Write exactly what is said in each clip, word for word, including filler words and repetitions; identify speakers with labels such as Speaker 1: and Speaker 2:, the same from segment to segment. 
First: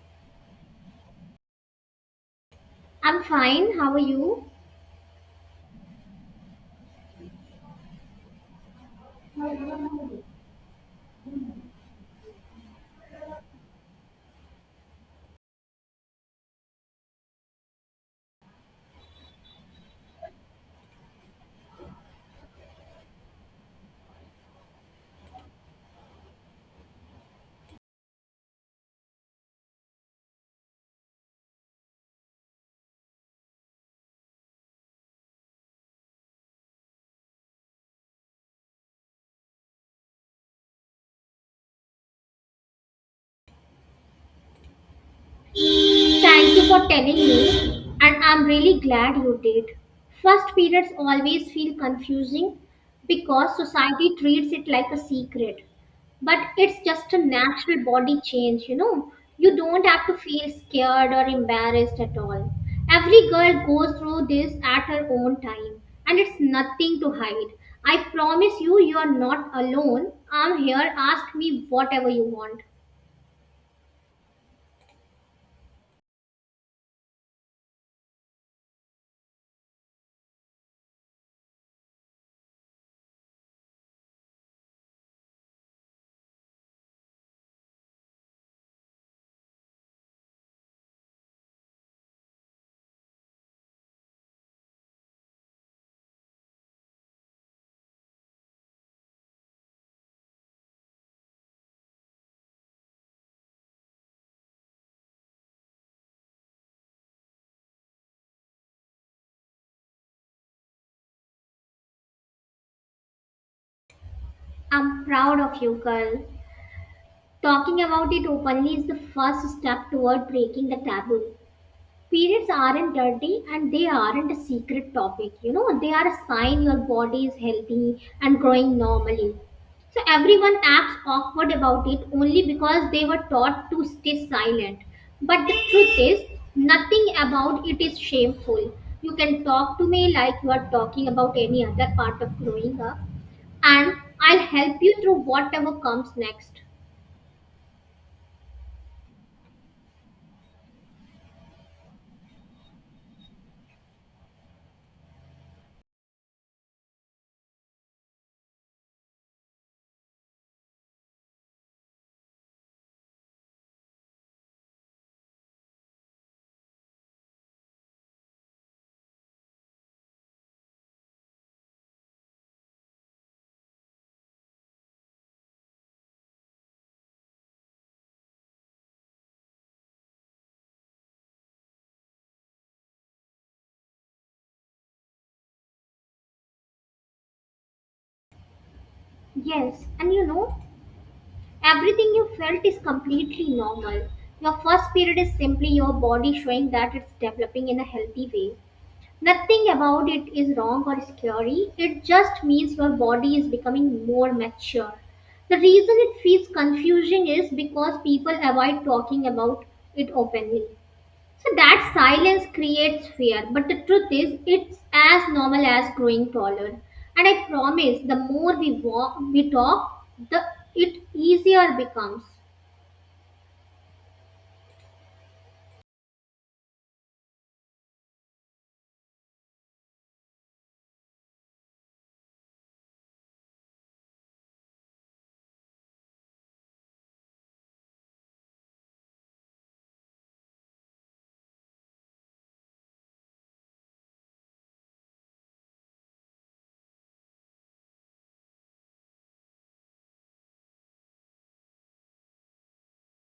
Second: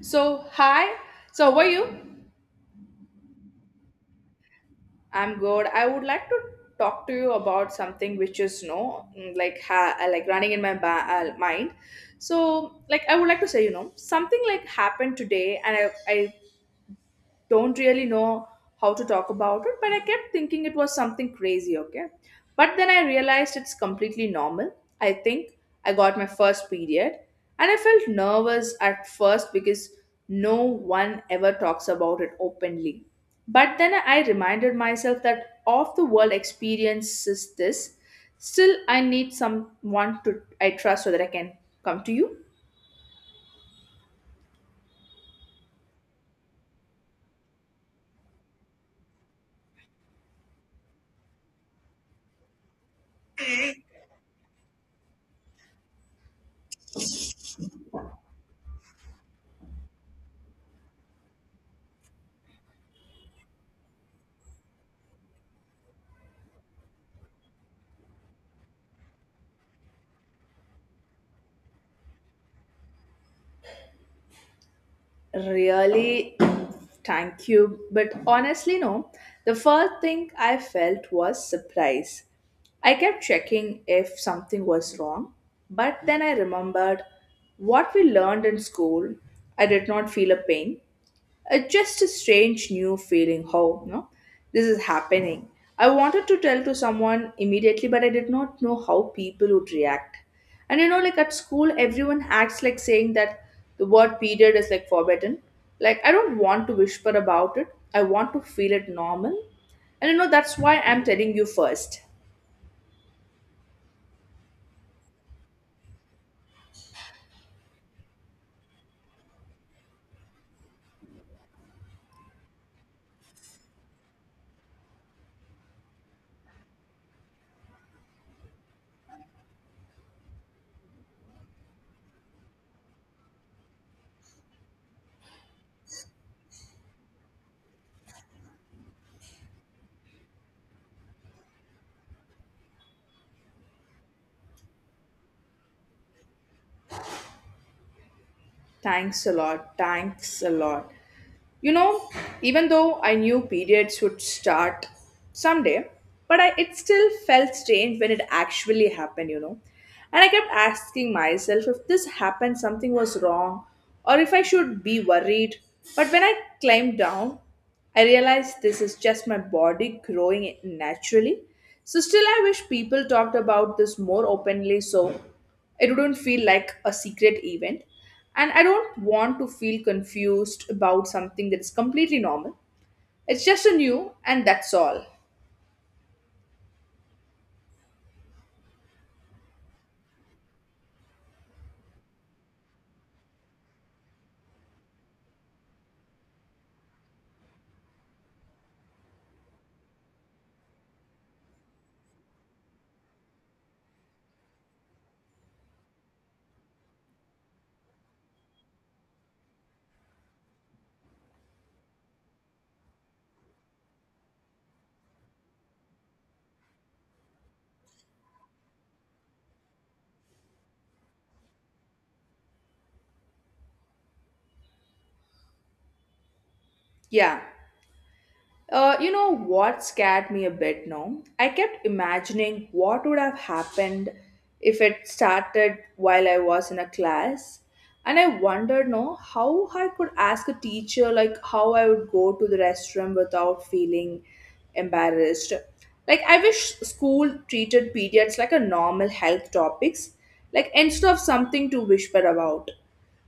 Speaker 1: So, hi. So, how are you?
Speaker 2: I'm fine. How are you?
Speaker 1: I'm good. I would like to talk to you about something which is no mm, like ha- uh, like running in my ba- uh, mind. So, like I would like to say, you know, something like happened today, and I I don't really know how to talk about it, but I kept thinking it was something crazy, okay? But then I realized it's completely normal. I think I got my first period and I felt nervous at first because no one ever talks about it openly. But then I reminded myself that off the world experiences this. Still, I need someone to I trust so that I can come to you.
Speaker 2: Thank you for telling me, and I'm really glad you did. First periods always feel confusing because society treats it like a secret. But it's just a natural body change, you know. You don't have to feel scared or embarrassed at all. Every girl goes through this at her own time, and it's nothing to hide. I promise you, you are not alone. I'm here. Ask me whatever you want.
Speaker 1: Really, thank you. But honestly, no. The first thing I felt was surprise. I kept checking if something was wrong, but then I remembered what we learned in school. I did not feel a pain, it's just a strange new feeling how no this is happening. I wanted to tell to someone immediately, but I did not know how people would react. And you know, like at school, everyone acts like saying that the word period is like forbidden. Like I don't want to whisper about it. I want to feel it normal. And you know, that's why I'm telling you first.
Speaker 2: I'm proud of you, girl. Talking about it openly is the first step toward breaking the taboo. Periods aren't dirty and they aren't a secret topic. You know, they are a sign your body is healthy and growing normally. So everyone acts awkward about it only because they were taught to stay silent. But the truth is, nothing about it is shameful. You can talk to me like you are talking about any other part of growing up and I'll help you through whatever comes next.
Speaker 1: Thanks a lot. Thanks a lot. You know, even though I knew periods would start someday, but I, it still felt strange when it actually happened, you know. And I kept asking myself if this happened, something was wrong, or if I should be worried. But when I climbed down, I realize this is just my body growing naturally. So, still, I wish people talked about this more openly so it wouldn't feel like a secret event. And I don't want to feel confused about something that is completely normal. It's just a new, and that's all.
Speaker 2: Yes, and you know, everything you felt is completely normal. Your first period is simply your body showing that it's developing in a healthy way. Nothing about it is wrong or scary, it just means your body is becoming more mature. The reason it feels confusing is because people avoid talking about it openly. So that silence creates fear, but the truth is, it's as normal as growing taller. And I promise, the more we walk, we talk, the it easier becomes.
Speaker 1: Yeah. Uh, you know what scared me a bit now? I kept imagining what would have happened if it started while I was in a class. And I wondered no how I could ask a teacher like how I would go to the restroom without feeling embarrassed. Like I wish school treated periods like a normal health topics, like instead of something to whisper about.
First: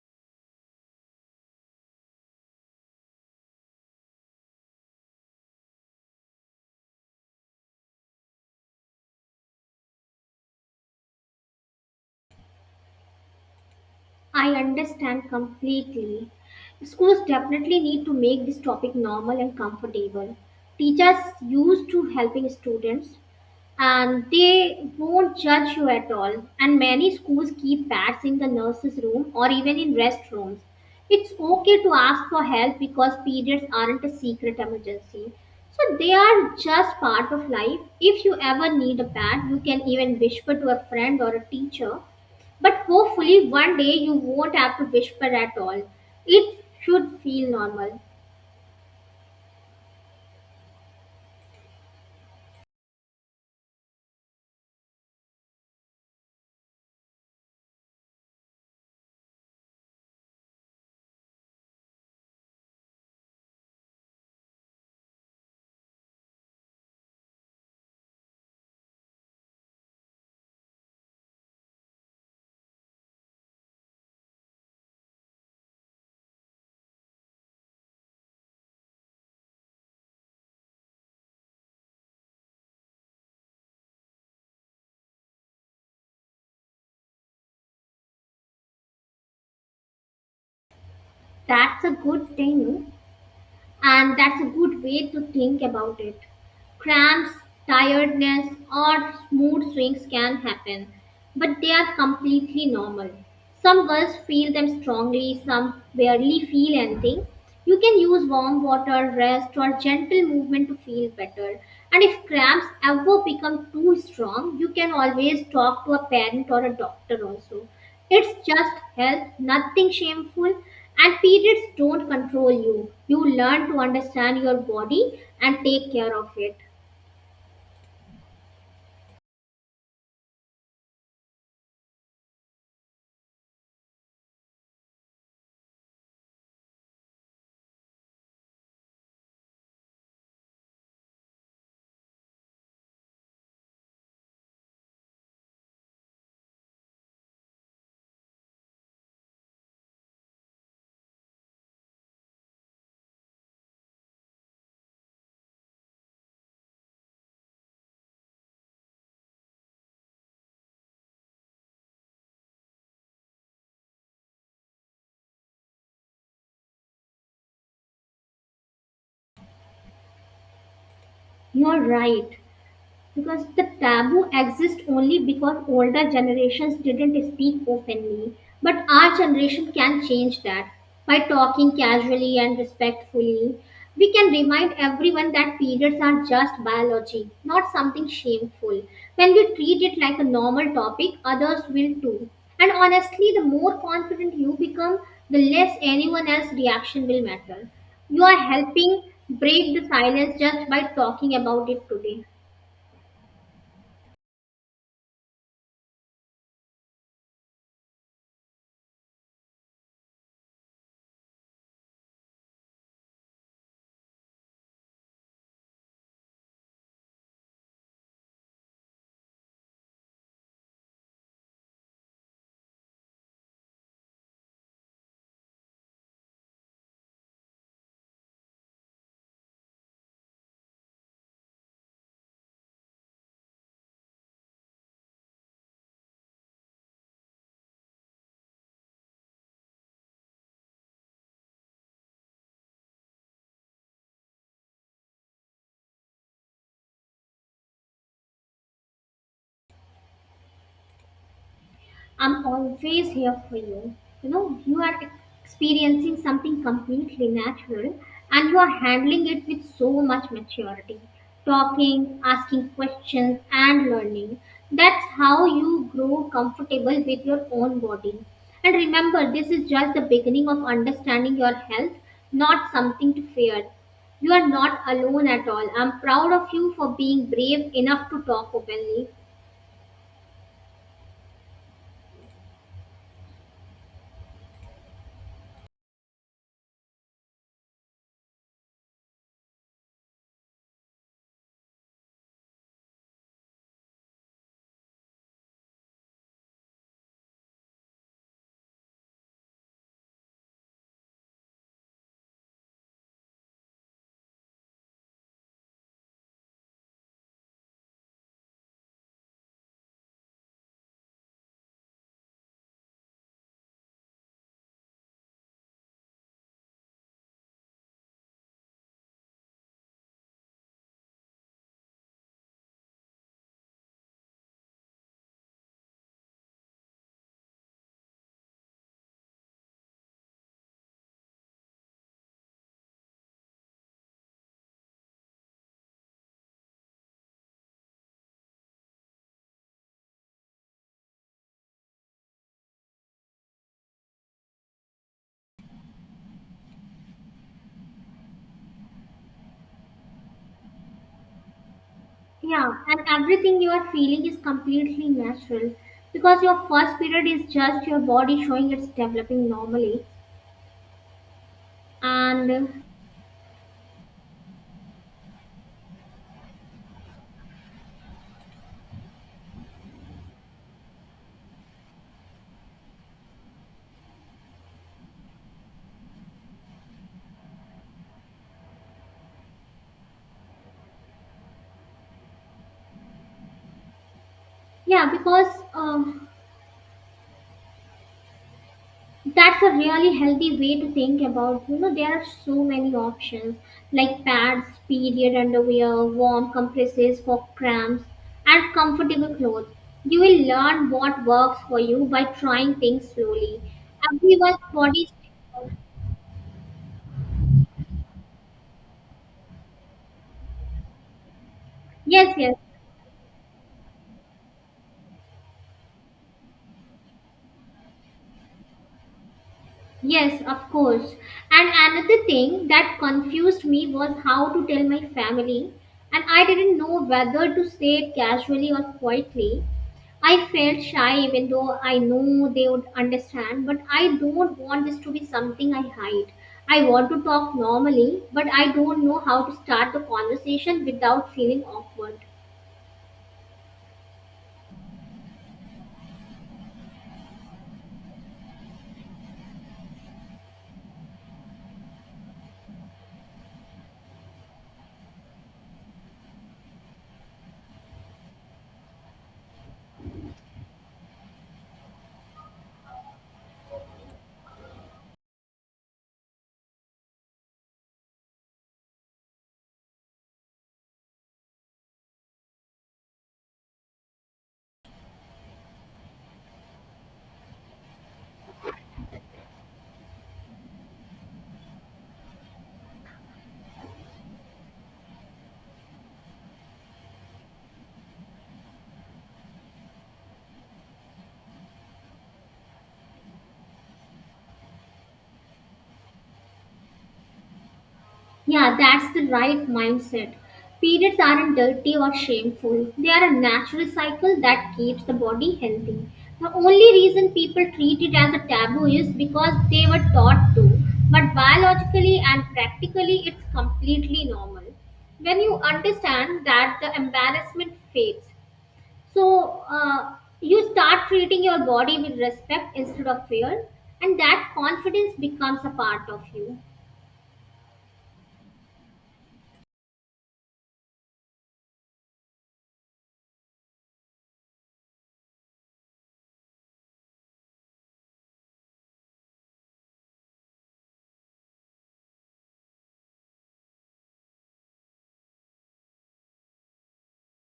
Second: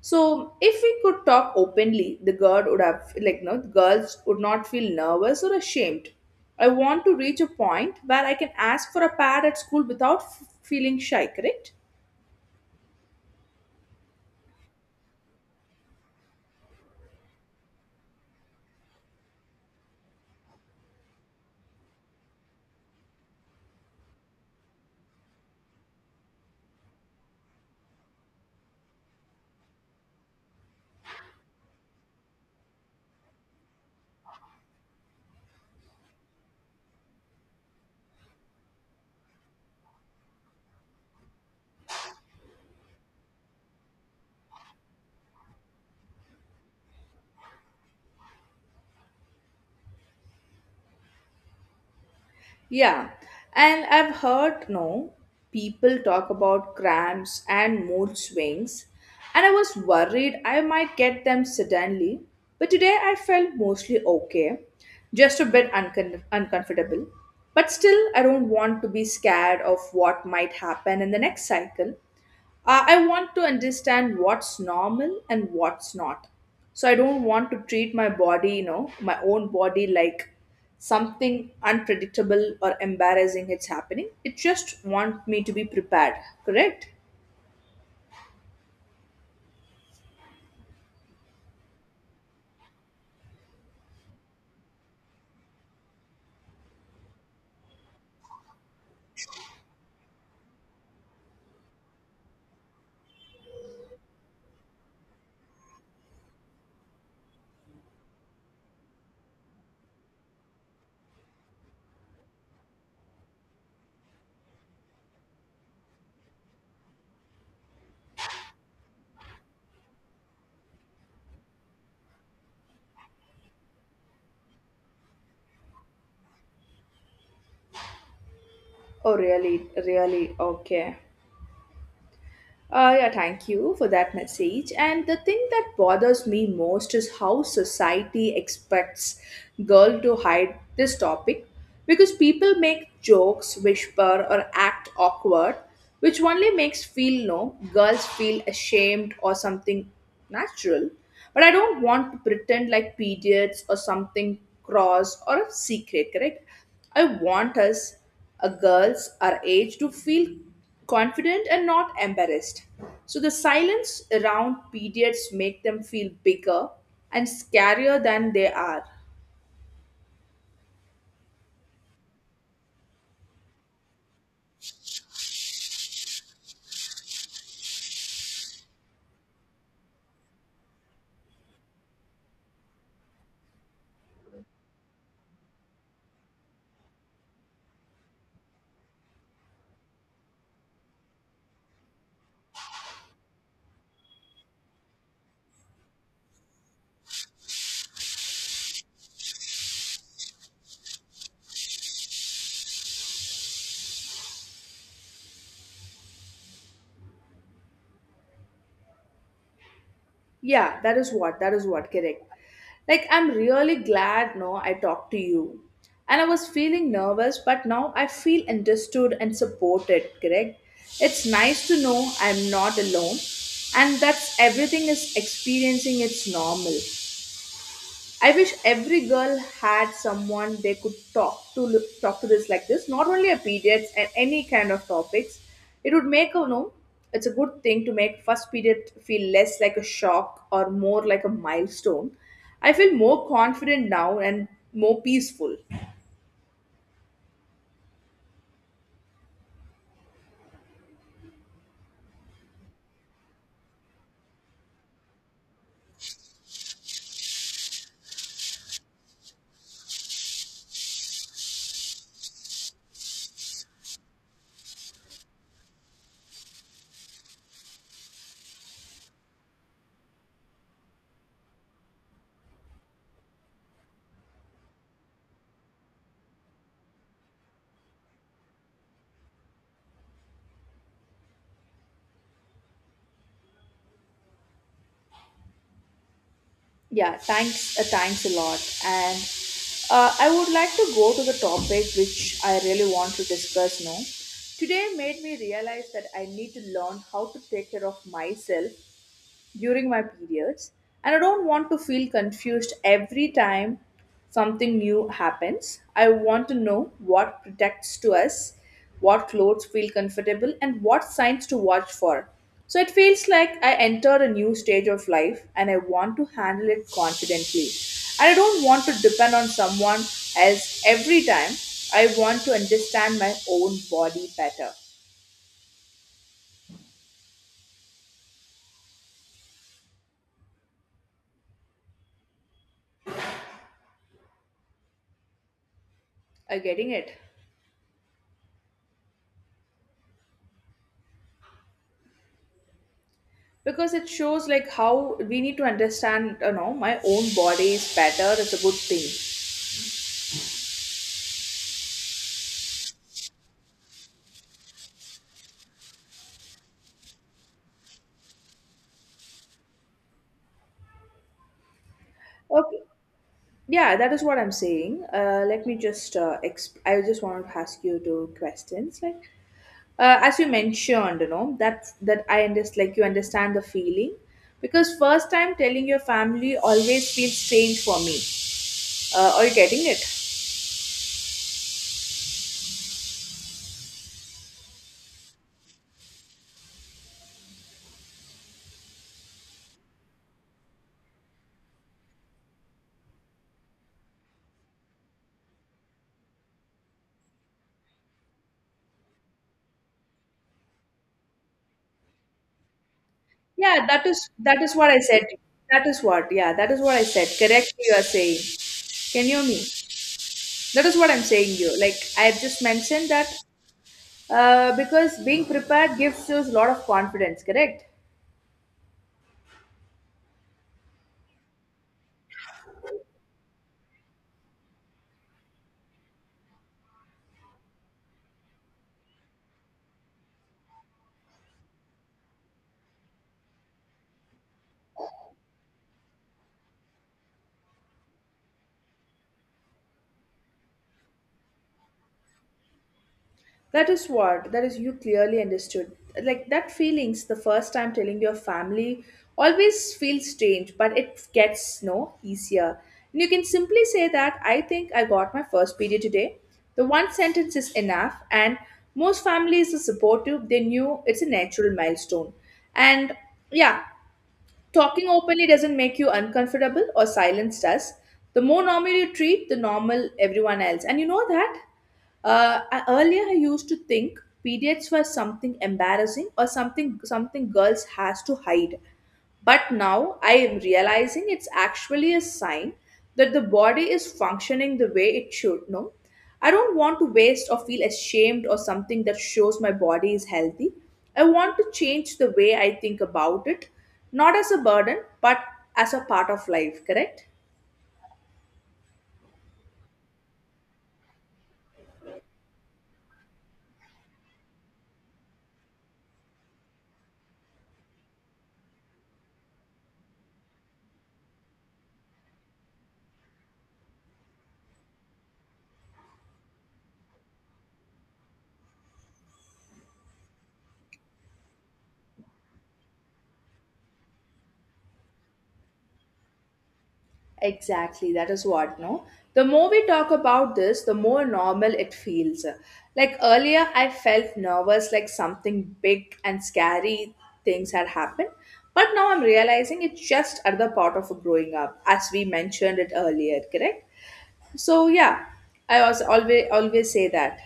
Speaker 1: So if we could talk openly, the girl would have like no the girls would not feel nervous or ashamed. I want to reach a point where I can ask for a pad at school without f- feeling shy, correct?
Speaker 2: I understand completely. Schools definitely need to make this topic normal and comfortable. Teachers used to helping students, and they won't judge you at all. And many schools keep pads in the nurses' room or even in restrooms. It's okay to ask for help because periods aren't a secret emergency. So they are just part of life. If you ever need a pad, you can even whisper to a friend or a teacher. But hopefully, one day you won't have to whisper at all. It should feel normal.
Speaker 1: Yeah, and I've heard no people talk about cramps and mood swings, and I was worried I might get them suddenly, but today I felt mostly okay, just a bit uncon- uncomfortable. But still, I don't want to be scared of what might happen in the next cycle uh, I want to understand what's normal and what's not. So I don't want to treat my body, you know, my own body like something unpredictable or embarrassing it's happening. It just want me to be prepared, correct?
Speaker 2: That's a good thing, and that's a good way to think about it. Cramps, tiredness, or mood swings can happen, but they are completely normal. Some girls feel them strongly, some barely feel anything. You can use warm water, rest, or gentle movement to feel better. And if cramps ever become too strong, you can always talk to a parent or a doctor also. It's just health, nothing shameful, and periods don't control you. You learn to understand your body and take care of it.
Speaker 1: Oh really, really, okay. Uh, yeah, thank you for that message. And the thing that bothers me most is how society expects girl to hide this topic because people make jokes, whisper, or act awkward, which only makes feel no girls feel ashamed or something natural. But I don't want to pretend like periods or something cross or a secret, correct? I want us, a girls our age, to feel confident and not embarrassed. So the silence around periods make them feel bigger and scarier than they are.
Speaker 2: You're right because the taboo exists only because older generations didn't speak openly. But our generation can change that by talking casually and respectfully. We can remind everyone that periods are just biology, not something shameful. When we treat it like a normal topic, others will too. And honestly, the more confident you become, the less anyone else's reaction will matter. You are helping break the silence just by talking about it today.
Speaker 1: Yeah, that is what, that is what, correct. Like I'm really glad no I talked to you. And I was feeling nervous, but now I feel understood and supported, correct? It's nice to know I'm not alone and that everything is experiencing its normal. I wish every girl had someone they could talk to talk to this like this. Not only a periods and any kind of topics. It would make a you know. It's a good thing to make first period feel less like a shock or more like a milestone. I feel more confident now and more peaceful.
Speaker 2: I'm always here for you. You know, you are experiencing something completely natural and you are handling it with so much maturity. Talking, asking questions, and learning. That's how you grow comfortable with your own body. And remember, this is just the beginning of understanding your health, not something to fear. You are not alone at all. I'm proud of you for being brave enough to talk openly.
Speaker 1: Yeah, thanks. Uh, thanks a lot. And uh, I would like to go to the topic which I really want to discuss now. Today made me realize that I need to learn how to take care of myself during my periods, and I don't want to feel confused every time something new happens. I want to know what protects to us, what clothes feel comfortable and what signs to watch for, so it feels like I enter a new stage of life and I want to handle it confidently. And I don't want to depend on someone else every time. I want to understand my own body better. Are you getting it? Because it shows like how we need to understand, you know, my own body is better. It's a good thing.
Speaker 2: Yeah, and everything you are feeling is completely natural because your first period is just your body showing it's developing normally. And uh,
Speaker 1: Okay, yeah, that is what I'm saying. Uh, let me just uh, exp- I just want to ask you two questions like, uh, as you mentioned, you know, that that I understand, like you understand the feeling, because first time telling your family always feels strange for me. Uh, are you getting it?
Speaker 2: Yeah, because uh, that's a really healthy way to think about. You know, there are so many options like pads, period underwear, warm compresses for cramps, and comfortable clothes. You will learn what works for you by trying things slowly.
Speaker 1: Yeah, that is
Speaker 2: Everyone's
Speaker 1: that is what I
Speaker 2: body is
Speaker 1: said.
Speaker 2: different.
Speaker 1: That is what. Yeah, that is what I said correctly, you are saying. Can you hear me? That is what I'm saying you. Like I
Speaker 2: Yes,
Speaker 1: have
Speaker 2: yes.
Speaker 1: just mentioned that uh, because being prepared gives you a lot of confidence, correct?
Speaker 2: Yes, of course. And another thing that confused me was how to tell my family, and I didn't know whether to say it casually or quietly. I felt shy even though I know they would understand, but I don't want this to be something I hide. I want to talk normally, but I don't know how to start the conversation without feeling awkward.
Speaker 1: That is what, that is you clearly understood. Like that feelings the first time telling your family always feels strange, but it gets no easier. And you can simply say that I think I got my first period today. The one sentence is enough, and most families are supportive. They knew it's a natural milestone, and yeah, talking openly doesn't make you uncomfortable or silence does. The more normal you treat, the normal everyone else. And you know that? Uh, I, earlier I used to think periods were something embarrassing or something something girls has to hide. But now I am realizing it's actually a sign that the body is functioning the way it should, no? I don't want to waste or feel ashamed or something that shows my body is healthy. I want to change the way I think about it, not as a burden, but as a part of life, correct?
Speaker 2: Yeah, that's the right mindset. Periods aren't dirty or shameful. They are a natural cycle that keeps the body healthy. The only reason people treat it as a taboo is because they were taught to. But biologically and practically, it's completely normal. When you understand that, the embarrassment fades. So uh, you start treating your body with respect instead of fear, and that confidence becomes a part of you.
Speaker 1: Exactly, that is what, no? The more we talk about this, the more normal it feels. Like earlier, I felt nervous like something big and scary things had happened. But now I'm realizing it's just another part of growing up, as we mentioned it earlier, correct? So, yeah, I also always, always say that.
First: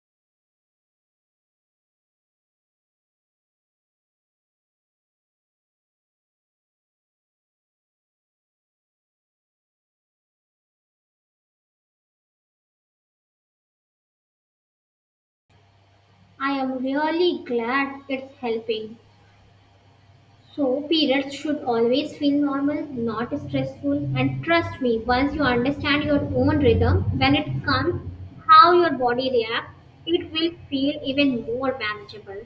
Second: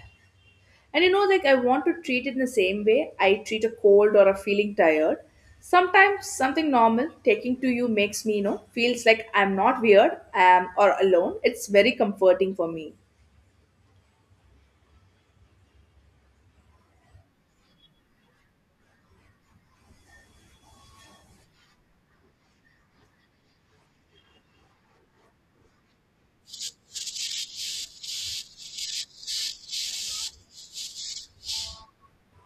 Speaker 1: And you know, like I want to treat it in the same way I treat a cold or a feeling tired. Sometimes something normal taking to you makes me, you know, feels like I'm not weird um, or alone. It's very comforting for me.
Speaker 2: I am really glad it's helping. So, periods should always feel normal, not stressful. And trust me, once you understand your own rhythm, when it comes, how your body reacts, it will feel even more manageable.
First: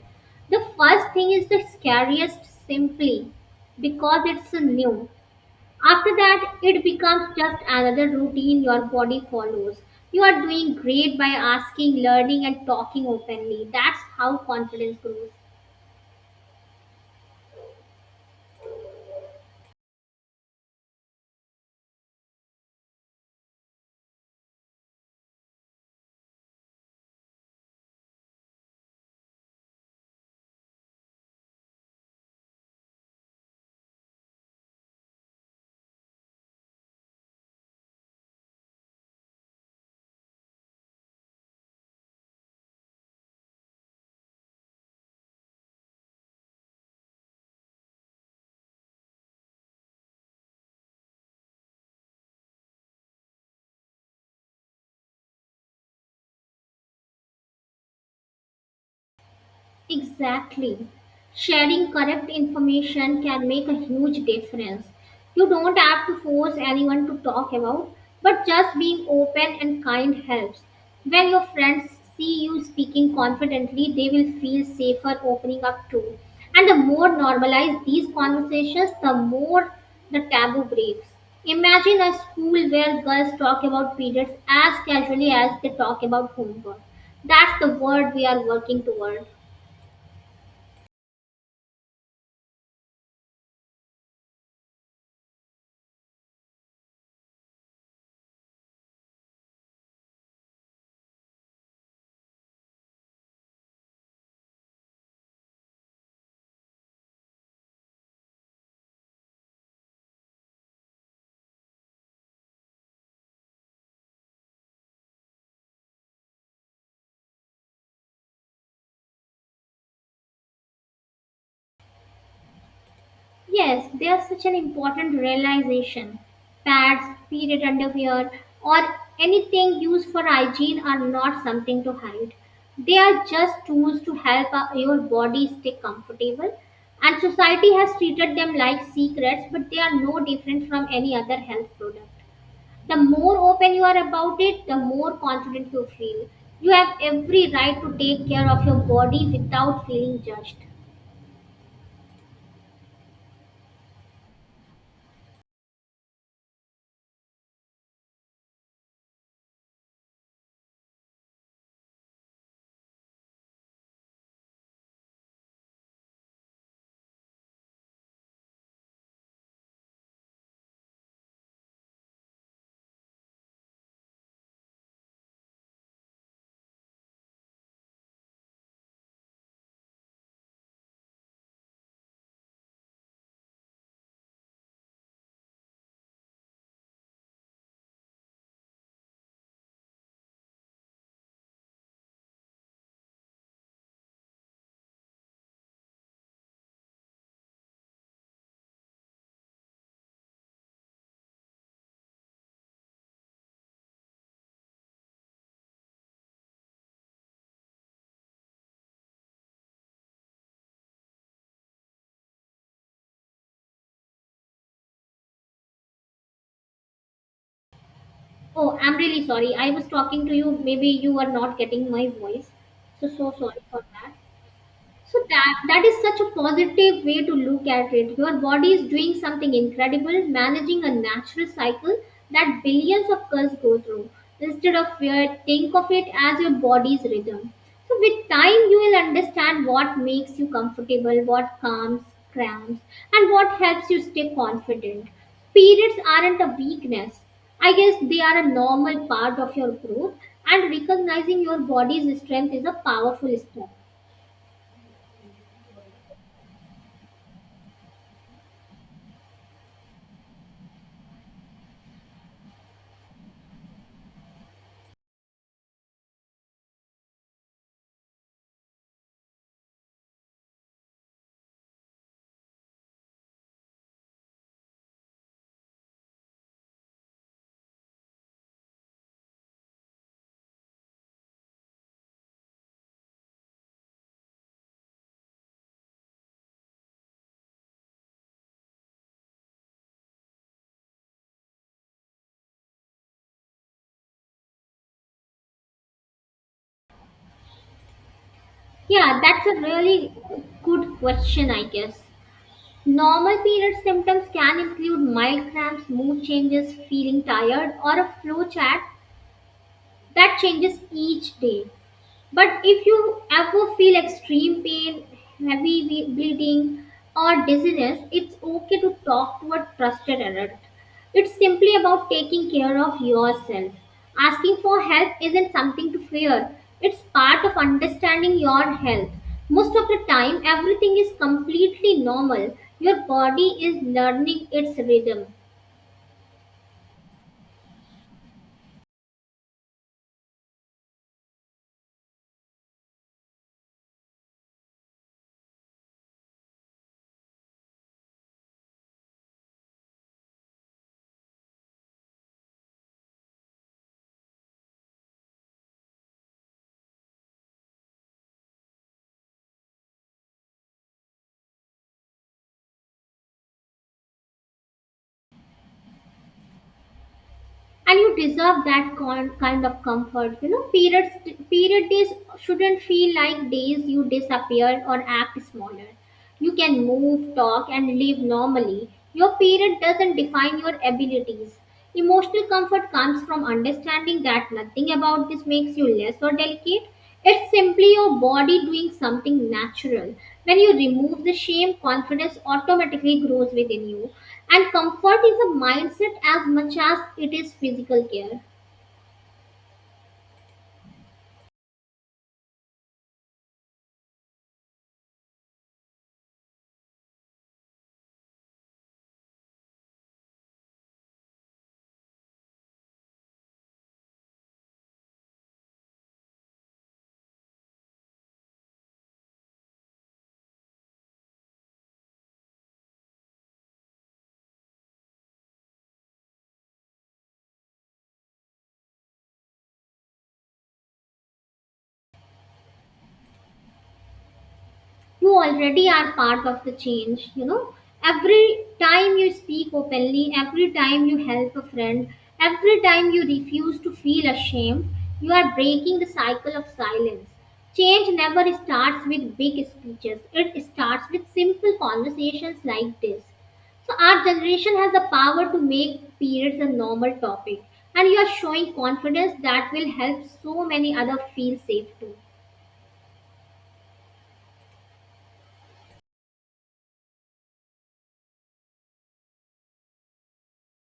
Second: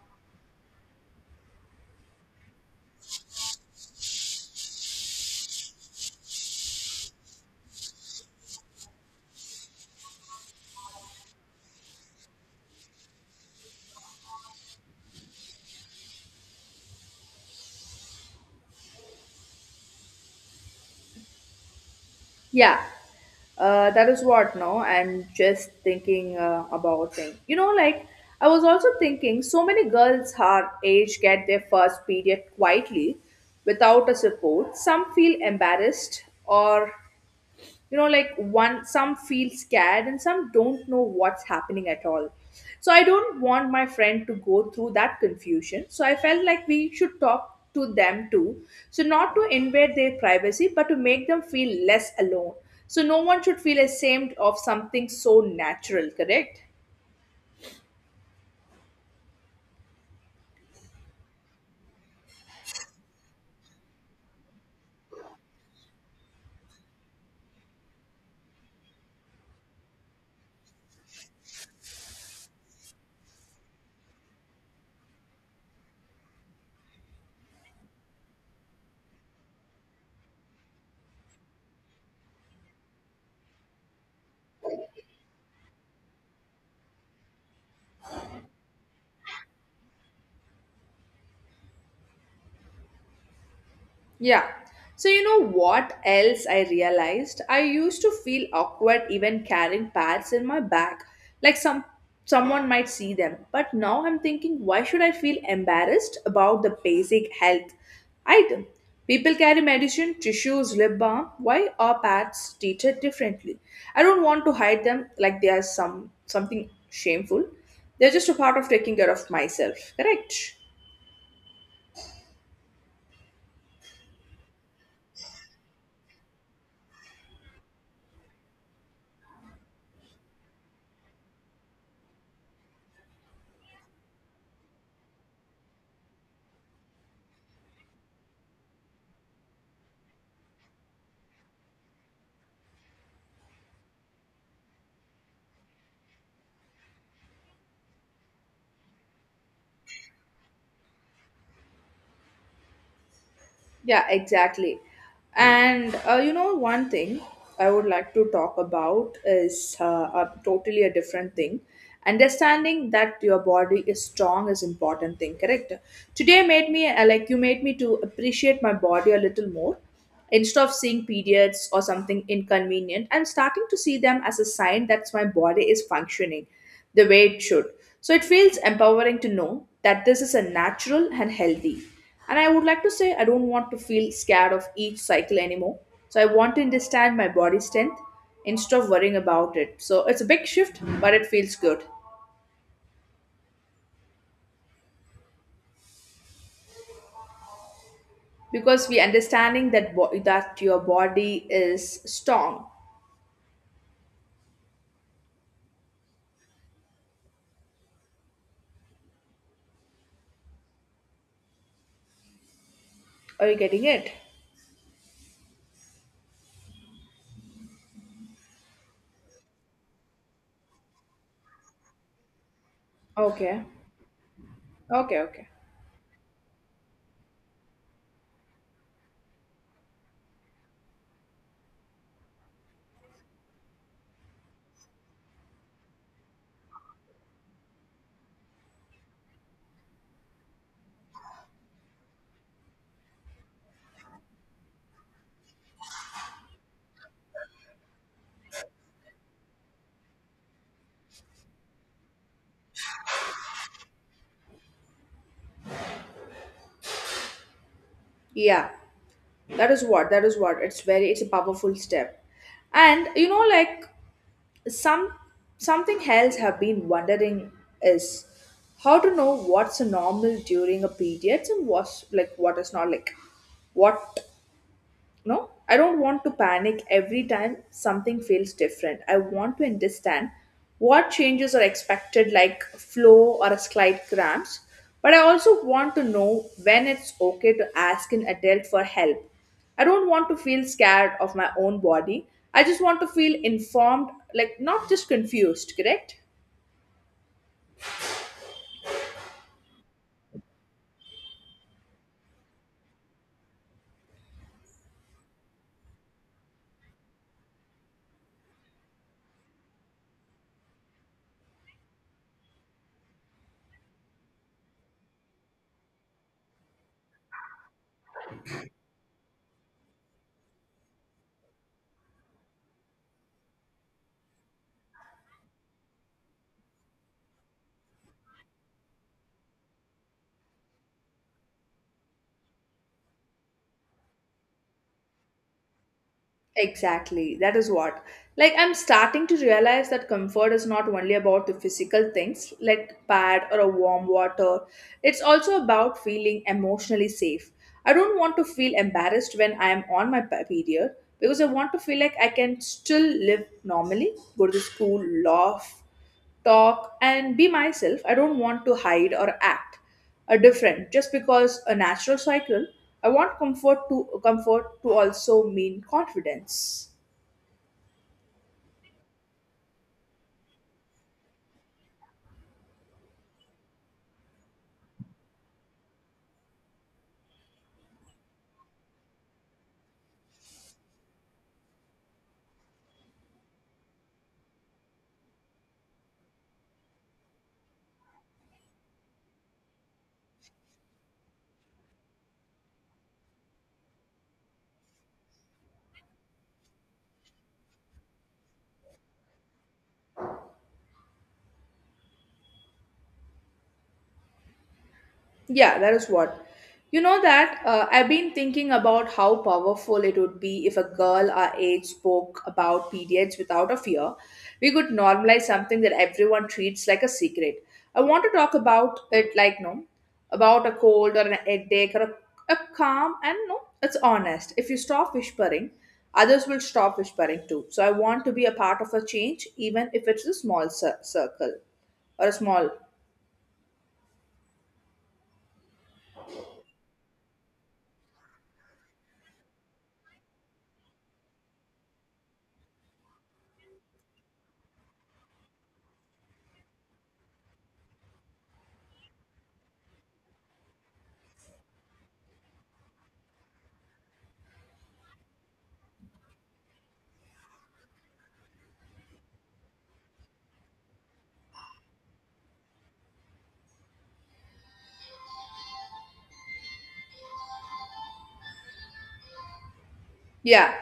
Speaker 2: The first thing is the scariest simply because it's new. After that, it becomes just another routine your body follows. You are doing great by asking, learning, and talking openly. That's how confidence grows.
Speaker 1: Yeah, uh, that is what, no? I'm just thinking uh, about things. You know, like I was also thinking so many girls our age get their first period quietly without a support. Some feel embarrassed or, you know, like one some feel scared and some don't know what's happening at all. So I don't want my friend to go through that confusion, so I felt like we should talk to them too, so not to invade their privacy but to make them feel less alone. So no one should feel ashamed of something so natural, correct?
Speaker 2: Exactly. Sharing correct information can make a huge difference. You don't have to force anyone to talk about, but just being open and kind helps. When your friends see you speaking confidently, they will feel safer opening up too. And the more normalized these conversations, the more the taboo breaks. Imagine a school where girls talk about periods as casually as they talk about homework. That's the world we are working toward.
Speaker 1: Yeah. So, you know what else I realized? I used to feel awkward even carrying pads in my bag. Like some someone might see them. But now I'm thinking, why should I feel embarrassed about the basic health item? People carry medicine, tissues, lip balm. Why are pads treated differently? I don't want to hide them like they are some something shameful. They're just a part of taking care of myself, correct?
Speaker 2: Yes, there's such an important realization. Pads, period underwear, or anything used for hygiene are not something to hide. They are just tools to help our- your body stay comfortable. And society has treated them like secrets, but they are no different from any other health product. The more open you are about it, the more confident you feel. You have every right to take care of your body without feeling judged.
Speaker 1: Yeah, exactly. And uh, you know, one thing I would like to talk about is uh, a totally a different thing. Understanding that your body is strong is important thing, correct? Today made me uh, like you made me to appreciate my body a little more. Instead of seeing periods or something inconvenient, I'm starting to see them as a sign that my body is functioning the way it should. So it feels empowering to know that this is a natural and healthy. And I would like to say I don't want to feel scared of each cycle anymore. So I want to understand my body strength instead of worrying about it. So it's a big shift, but it feels good because we understanding that bo- that your body is strong. Are you getting it?
Speaker 2: Oh, I'm really sorry. I was talking to you. Maybe you were not getting my voice. So, so sorry
Speaker 1: Okay.
Speaker 2: for that. So
Speaker 1: Okay. Okay.
Speaker 2: that that is such a positive way to look at it. Your body is doing something incredible, managing a natural cycle that billions of us go through. Instead of fear, think of it as your body's rhythm. So with time you will understand what makes you comfortable, what calms, crowns, and what helps you stay confident. Periods aren't a weakness. I guess they are a normal part of your growth and recognizing your body's strength is a powerful step.
Speaker 1: Yeah, that is what, that is what. It's very, it's a powerful step. And you know, like some something else have been wondering is how to know what's normal during a period and what's like what is not like what no, I don't want to panic every time something feels different. I want to understand what changes are expected, like flow or a slight cramps, but I also want to know when it's okay to ask an adult for help. I don't want to feel scared of my own body. I just want to feel informed, like not just confused, correct.
Speaker 2: Yeah, that's a really good question, I guess. Normal period symptoms can include mild cramps, mood changes, feeling tired, or a flow chart that changes each day. But if you ever feel extreme pain, heavy ble- bleeding, or dizziness, it's okay to talk to a trusted adult. It's simply about taking care of yourself. Asking for help isn't something to fear, it's part of understanding your health. Most of the time, everything is completely normal. Your body is learning its rhythm.
Speaker 1: Exactly. That is what. Like I'm starting to realize that comfort is not only about the physical things like pad or a warm water. It's also about feeling emotionally safe. I don't want to feel embarrassed when I am on my pe- period, because I want to feel like I can still live normally, go to school, laugh, talk and be myself. I don't want to hide or act are different just because a natural cycle. I want comfort to comfort to also mean confidence.
Speaker 2: And you deserve that con- kind of comfort. You know, periods, period days shouldn't feel like days you disappear or act smaller. You can move, talk, and live normally. Your period doesn't define your abilities. Emotional comfort comes from understanding that nothing about this makes you less or delicate. It's simply your body doing something natural. When you remove the shame, confidence automatically grows within you, and comfort is a mindset as much as it is physical care.
Speaker 1: Yeah, that is what. You know that uh, I've been thinking about how powerful it would be if a girl our age spoke about periods without a fear. We could normalize something that everyone treats like a secret. I want to talk about it like no, about a cold or an headache or a, a calm and no, it's honest. If you stop whispering, others will stop whispering too. So I want to be a part of a change, even if it's a small cir- circle or a small.
Speaker 2: You already are part of the change. You know, every time you speak openly, every time you help a friend, every time you refuse to feel ashamed, you are breaking the cycle of silence. Change never starts with big speeches, it starts with simple conversations like this. So our generation has the power to make periods a normal topic, and you are showing confidence that will help so many others feel safe too.
Speaker 1: Yeah,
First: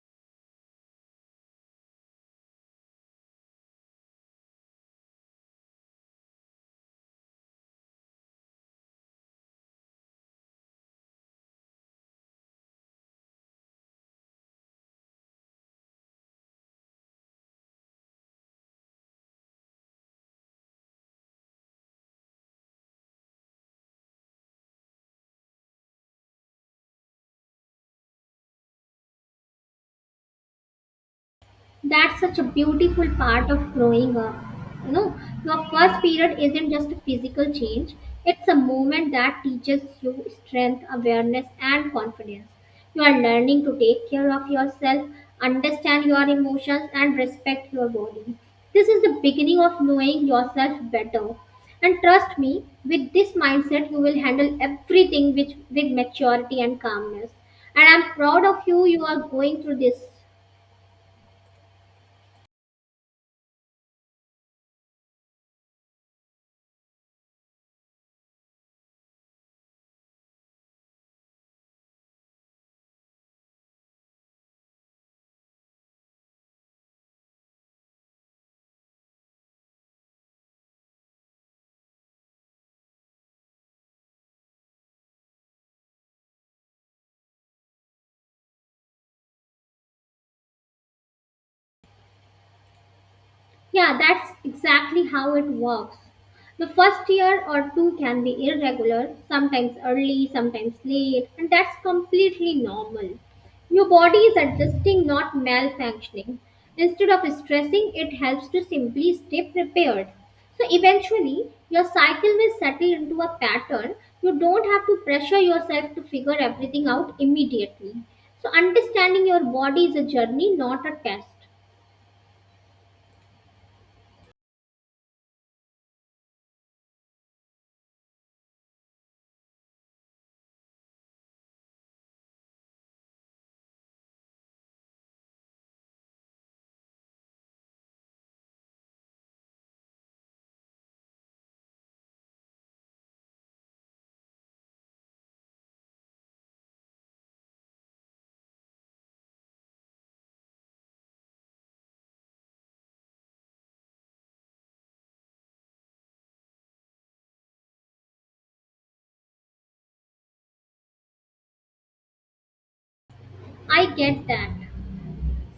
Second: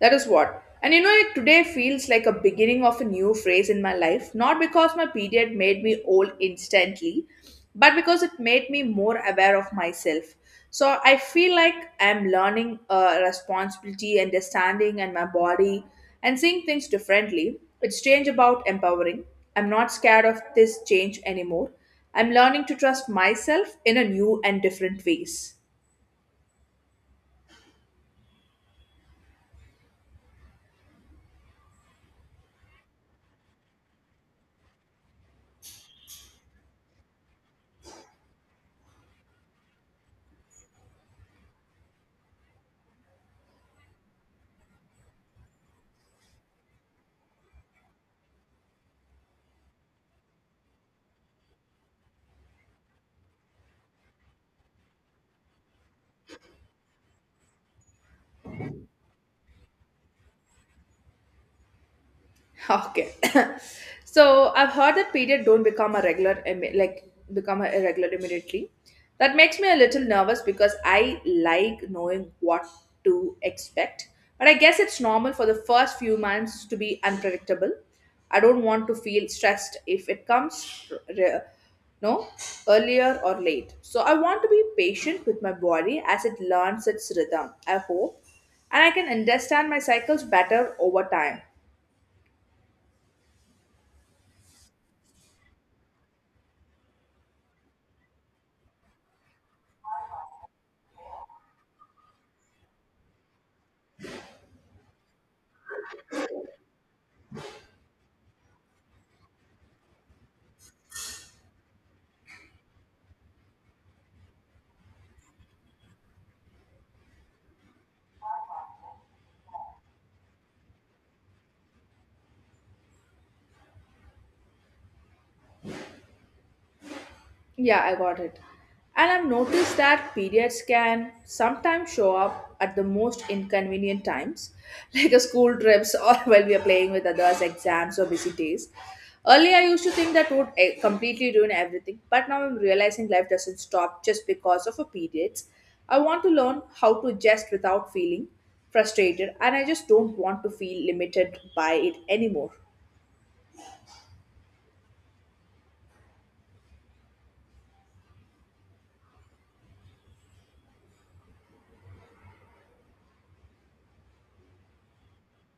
Speaker 1: that is what. And you know, it today feels like a beginning of a new phase in my life, not because my period made me old instantly, but because it made me more aware of myself. So I feel like I'm learning uh, responsibility, understanding, and my body, and seeing things differently. It's change about empowering. I'm not scared of this change anymore. I'm learning to trust myself in a new and different ways.
Speaker 2: That's such a beautiful part of growing up. You know, your first period isn't just a physical change, it's a moment that teaches you strength, awareness, and confidence. You are learning to take care of yourself, understand your emotions, and respect your body. This is the beginning of knowing yourself better, and trust me, with this mindset you will handle everything with, with maturity and calmness. And I'm proud of you. You are going through this.
Speaker 1: Okay. So I've heard that period don't become a regular, imme- like become a irregular immediately. That makes me a little nervous because I like knowing what to expect. But I guess it's normal for the first few months to be unpredictable. I don't want to feel stressed if it comes re- no, earlier or late. So I want to be patient with my body as it learns its rhythm, I hope, and I can understand my cycles better over time.
Speaker 2: Yeah, that's exactly how it works. The first year or two can be irregular, sometimes early, sometimes late, and that's completely normal. Your body is adjusting, not malfunctioning. Instead of stressing, it helps to simply stay prepared. So eventually, your cycle will settle into a pattern. You don't have to pressure yourself to figure everything out immediately. So understanding your body is a journey, not a test.
Speaker 1: Yeah, I got it. And I've noticed that periods can sometimes show up at the most inconvenient times, like a school trips or while we are playing with others, exams or busy days. Earlier, I used to think that would eh, completely ruin everything, but now I'm realizing life doesn't stop just because of a periods. I want to learn how to adjust without feeling frustrated, and I just don't want to feel limited by it anymore.
Speaker 2: I get that.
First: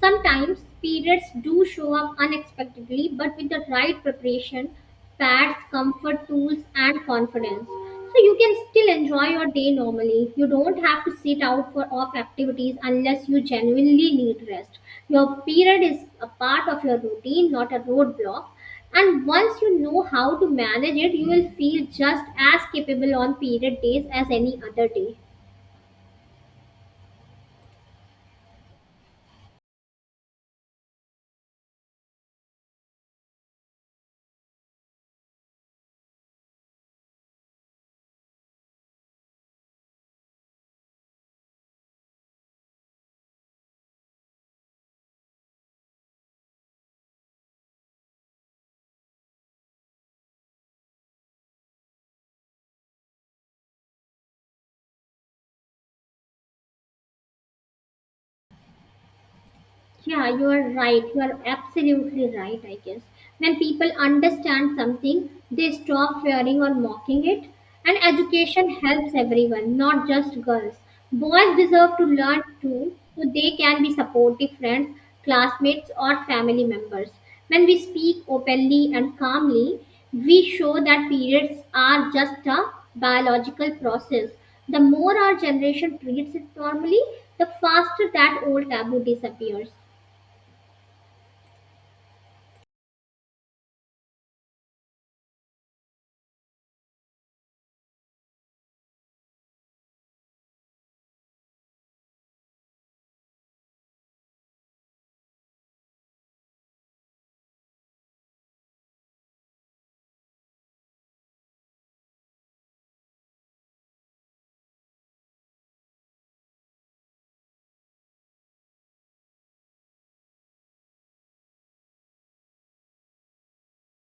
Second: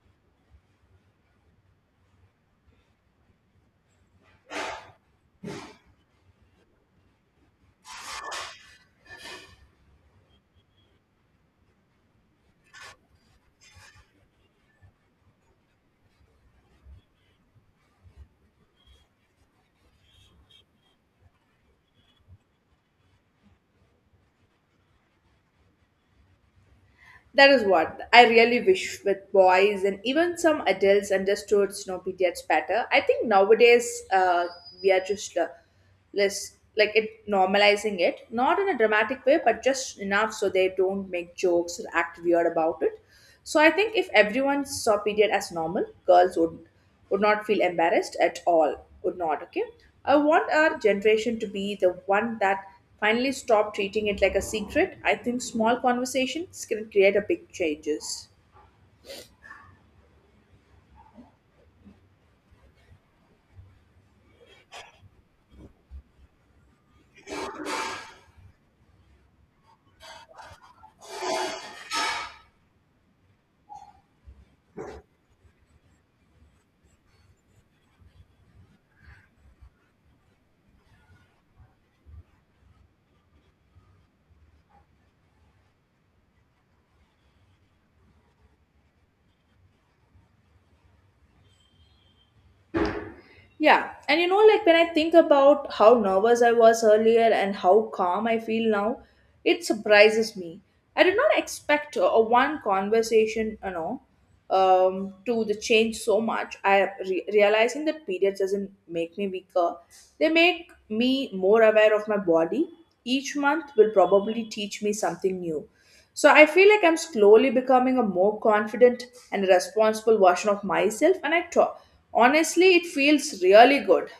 Speaker 2: Sometimes periods do show up unexpectedly, but with the right preparation, pads, comfort tools, and confidence. So you can still enjoy your day normally. You don't have to sit out for off activities unless you genuinely need rest. Your period is a part of your routine, not a roadblock. And once you know how to manage it, you will feel just as capable on period days as any other day.
Speaker 1: That is what I really wish with boys and even some adults understood snowpediads better. I think nowadays uh, we are just uh, less like it normalizing it, not in a dramatic way, but just enough so they don't make jokes or act weird about it. So I think if everyone saw period as normal, girls would would not feel embarrassed at all. Would not, okay? I want our generation to be the one that finally stop treating it like a secret. I think small conversations can create a big changes.
Speaker 2: Yeah, you are right. You are absolutely right, I guess. When people understand something, they stop fearing or mocking it. And education helps everyone, not just girls. Boys deserve to learn too, so they can be supportive friends, classmates, or family members. When we speak openly and calmly, we show that periods are just a biological process. The more our generation treats it normally, the faster that old taboo disappears.
Speaker 1: Yeah, and you know, like when I think about how nervous I was earlier and how calm I feel now, it surprises me. I did not expect a a one conversation, you know, um, to the change so much. I re- realizing that periods doesn't make me weaker. They make me more aware of my body. Each month will probably teach me something new. So I feel like I'm slowly becoming a more confident and responsible version of myself. And I talk. Honestly, it feels really good.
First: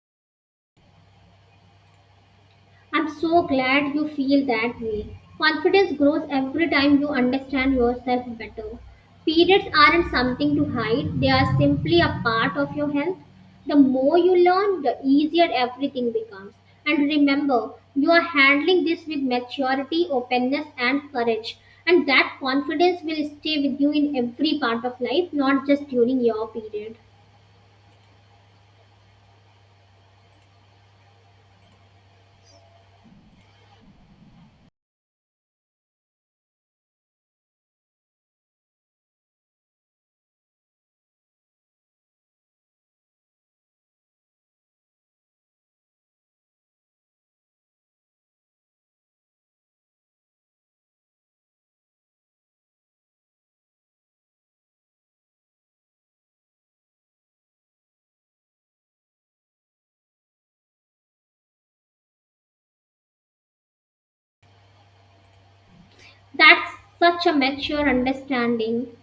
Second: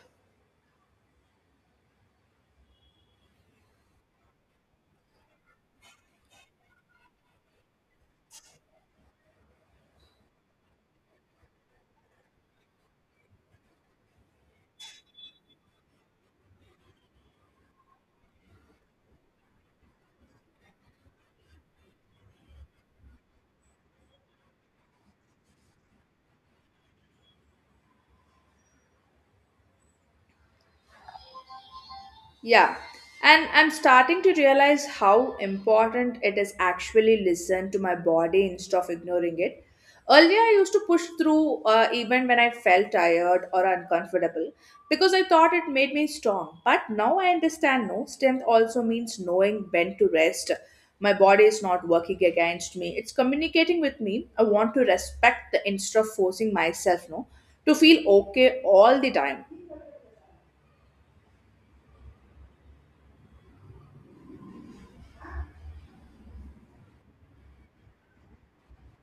Speaker 2: I'm so glad you feel that way. Confidence grows every time you understand yourself better. Periods aren't something to hide, they are simply a part of your health. The more you learn, the easier everything becomes. And remember, you are handling this with maturity, openness, and courage. And that confidence will stay with you in every part of life, not just during your period.
Speaker 1: Yeah, and I'm starting to realize how important it is actually listen to my body instead of ignoring it. Earlier, I used to push through uh, even when I felt tired or uncomfortable because I thought it made me strong. But now I understand no, strength also means knowing when to rest. My body is not working against me, it's communicating with me. I want to respect the instead of forcing myself no, to feel okay all the time.
Speaker 2: That's such a mature understanding.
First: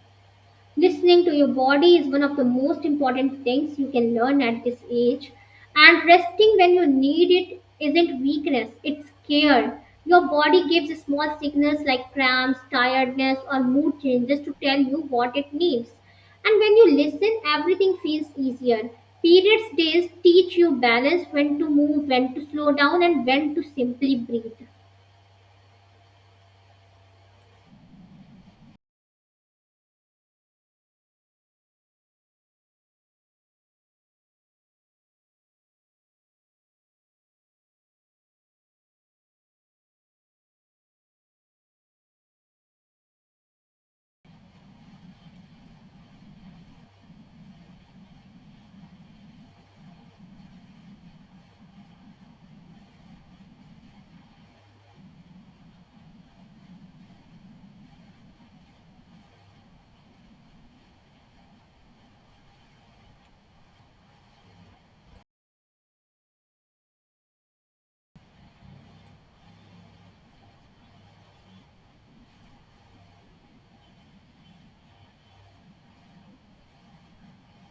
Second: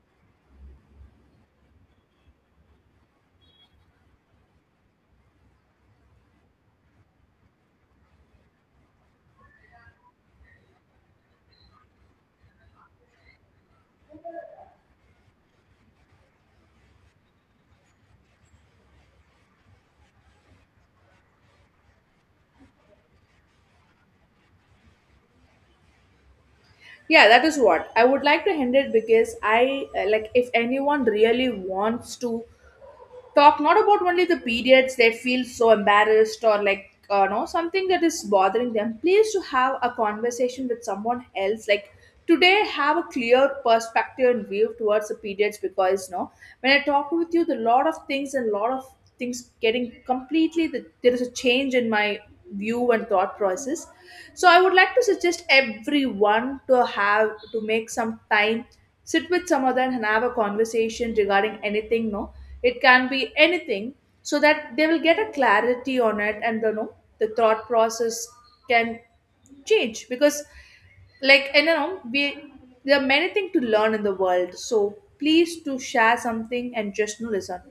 Speaker 2: Listening to your body is one of the most important things you can learn at this age. And resting when you need it isn't weakness, it's care. Your body gives small signals like cramps, tiredness, or mood changes to tell you what it needs. And when you listen, everything feels easier. Periods days teach you balance: when to move, when to slow down, and when to simply breathe.
Speaker 1: Yeah, that is what. I would like to end it because i uh, like, if anyone really wants to talk not about only the periods, they feel so embarrassed or like uh, no, something that is bothering them, please to have a conversation with someone else, like today, have a clear perspective and view towards the periods. Because no, when I talk with you, the lot of things and lot of things getting completely the, there is a change in my view and thought process. So I would like to suggest everyone to have to make some time, sit with someone and have a conversation regarding anything, no, it can be anything, so that they will get a clarity on it. And you know, the thought process can change, because like, and you know, we there are many things to learn in the world, so please to share something and just, you know, listen.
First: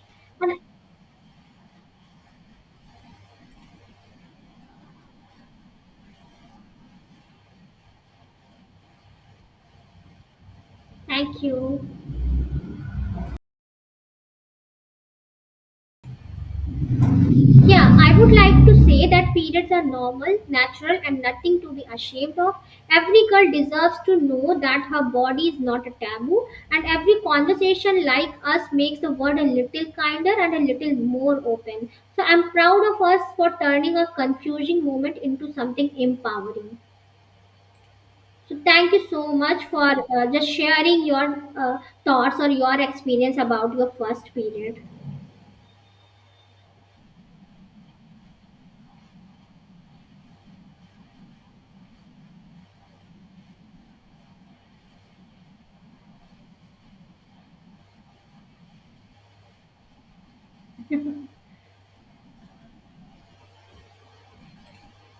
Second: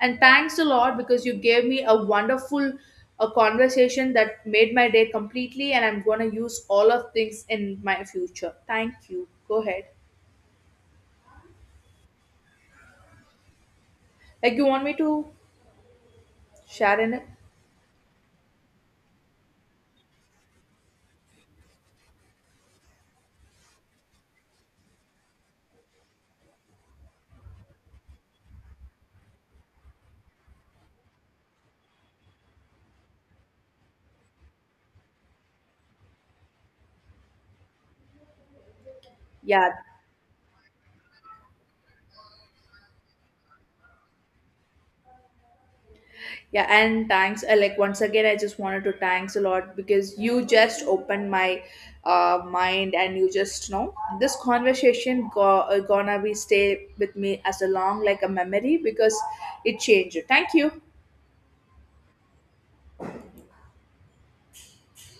Speaker 1: And
Speaker 2: And
Speaker 1: thanks a lot, because you gave me a wonderful a conversation that made my day completely, and I'm going to use all of things in my future. Thank you. Go ahead.
Speaker 2: thank you.
Speaker 1: Like, you want me to share in it?
Speaker 2: Yeah, I would like to say that periods are normal, natural, and nothing to be ashamed of. Every girl deserves to know that her body is not a taboo, and every conversation like us makes the world a little kinder and a little more open. So I'm proud of us for turning a confusing moment into something empowering. So thank you so much
Speaker 1: Yeah.
Speaker 2: for uh, just sharing your uh, thoughts or your experience about your first period.
Speaker 1: Yeah, and thanks. Uh, like, once again, I just wanted to thanks a lot because you just opened my uh, mind, and you just know this conversation go- uh, gonna be stay with me as a long like a memory because it changed. Thank you.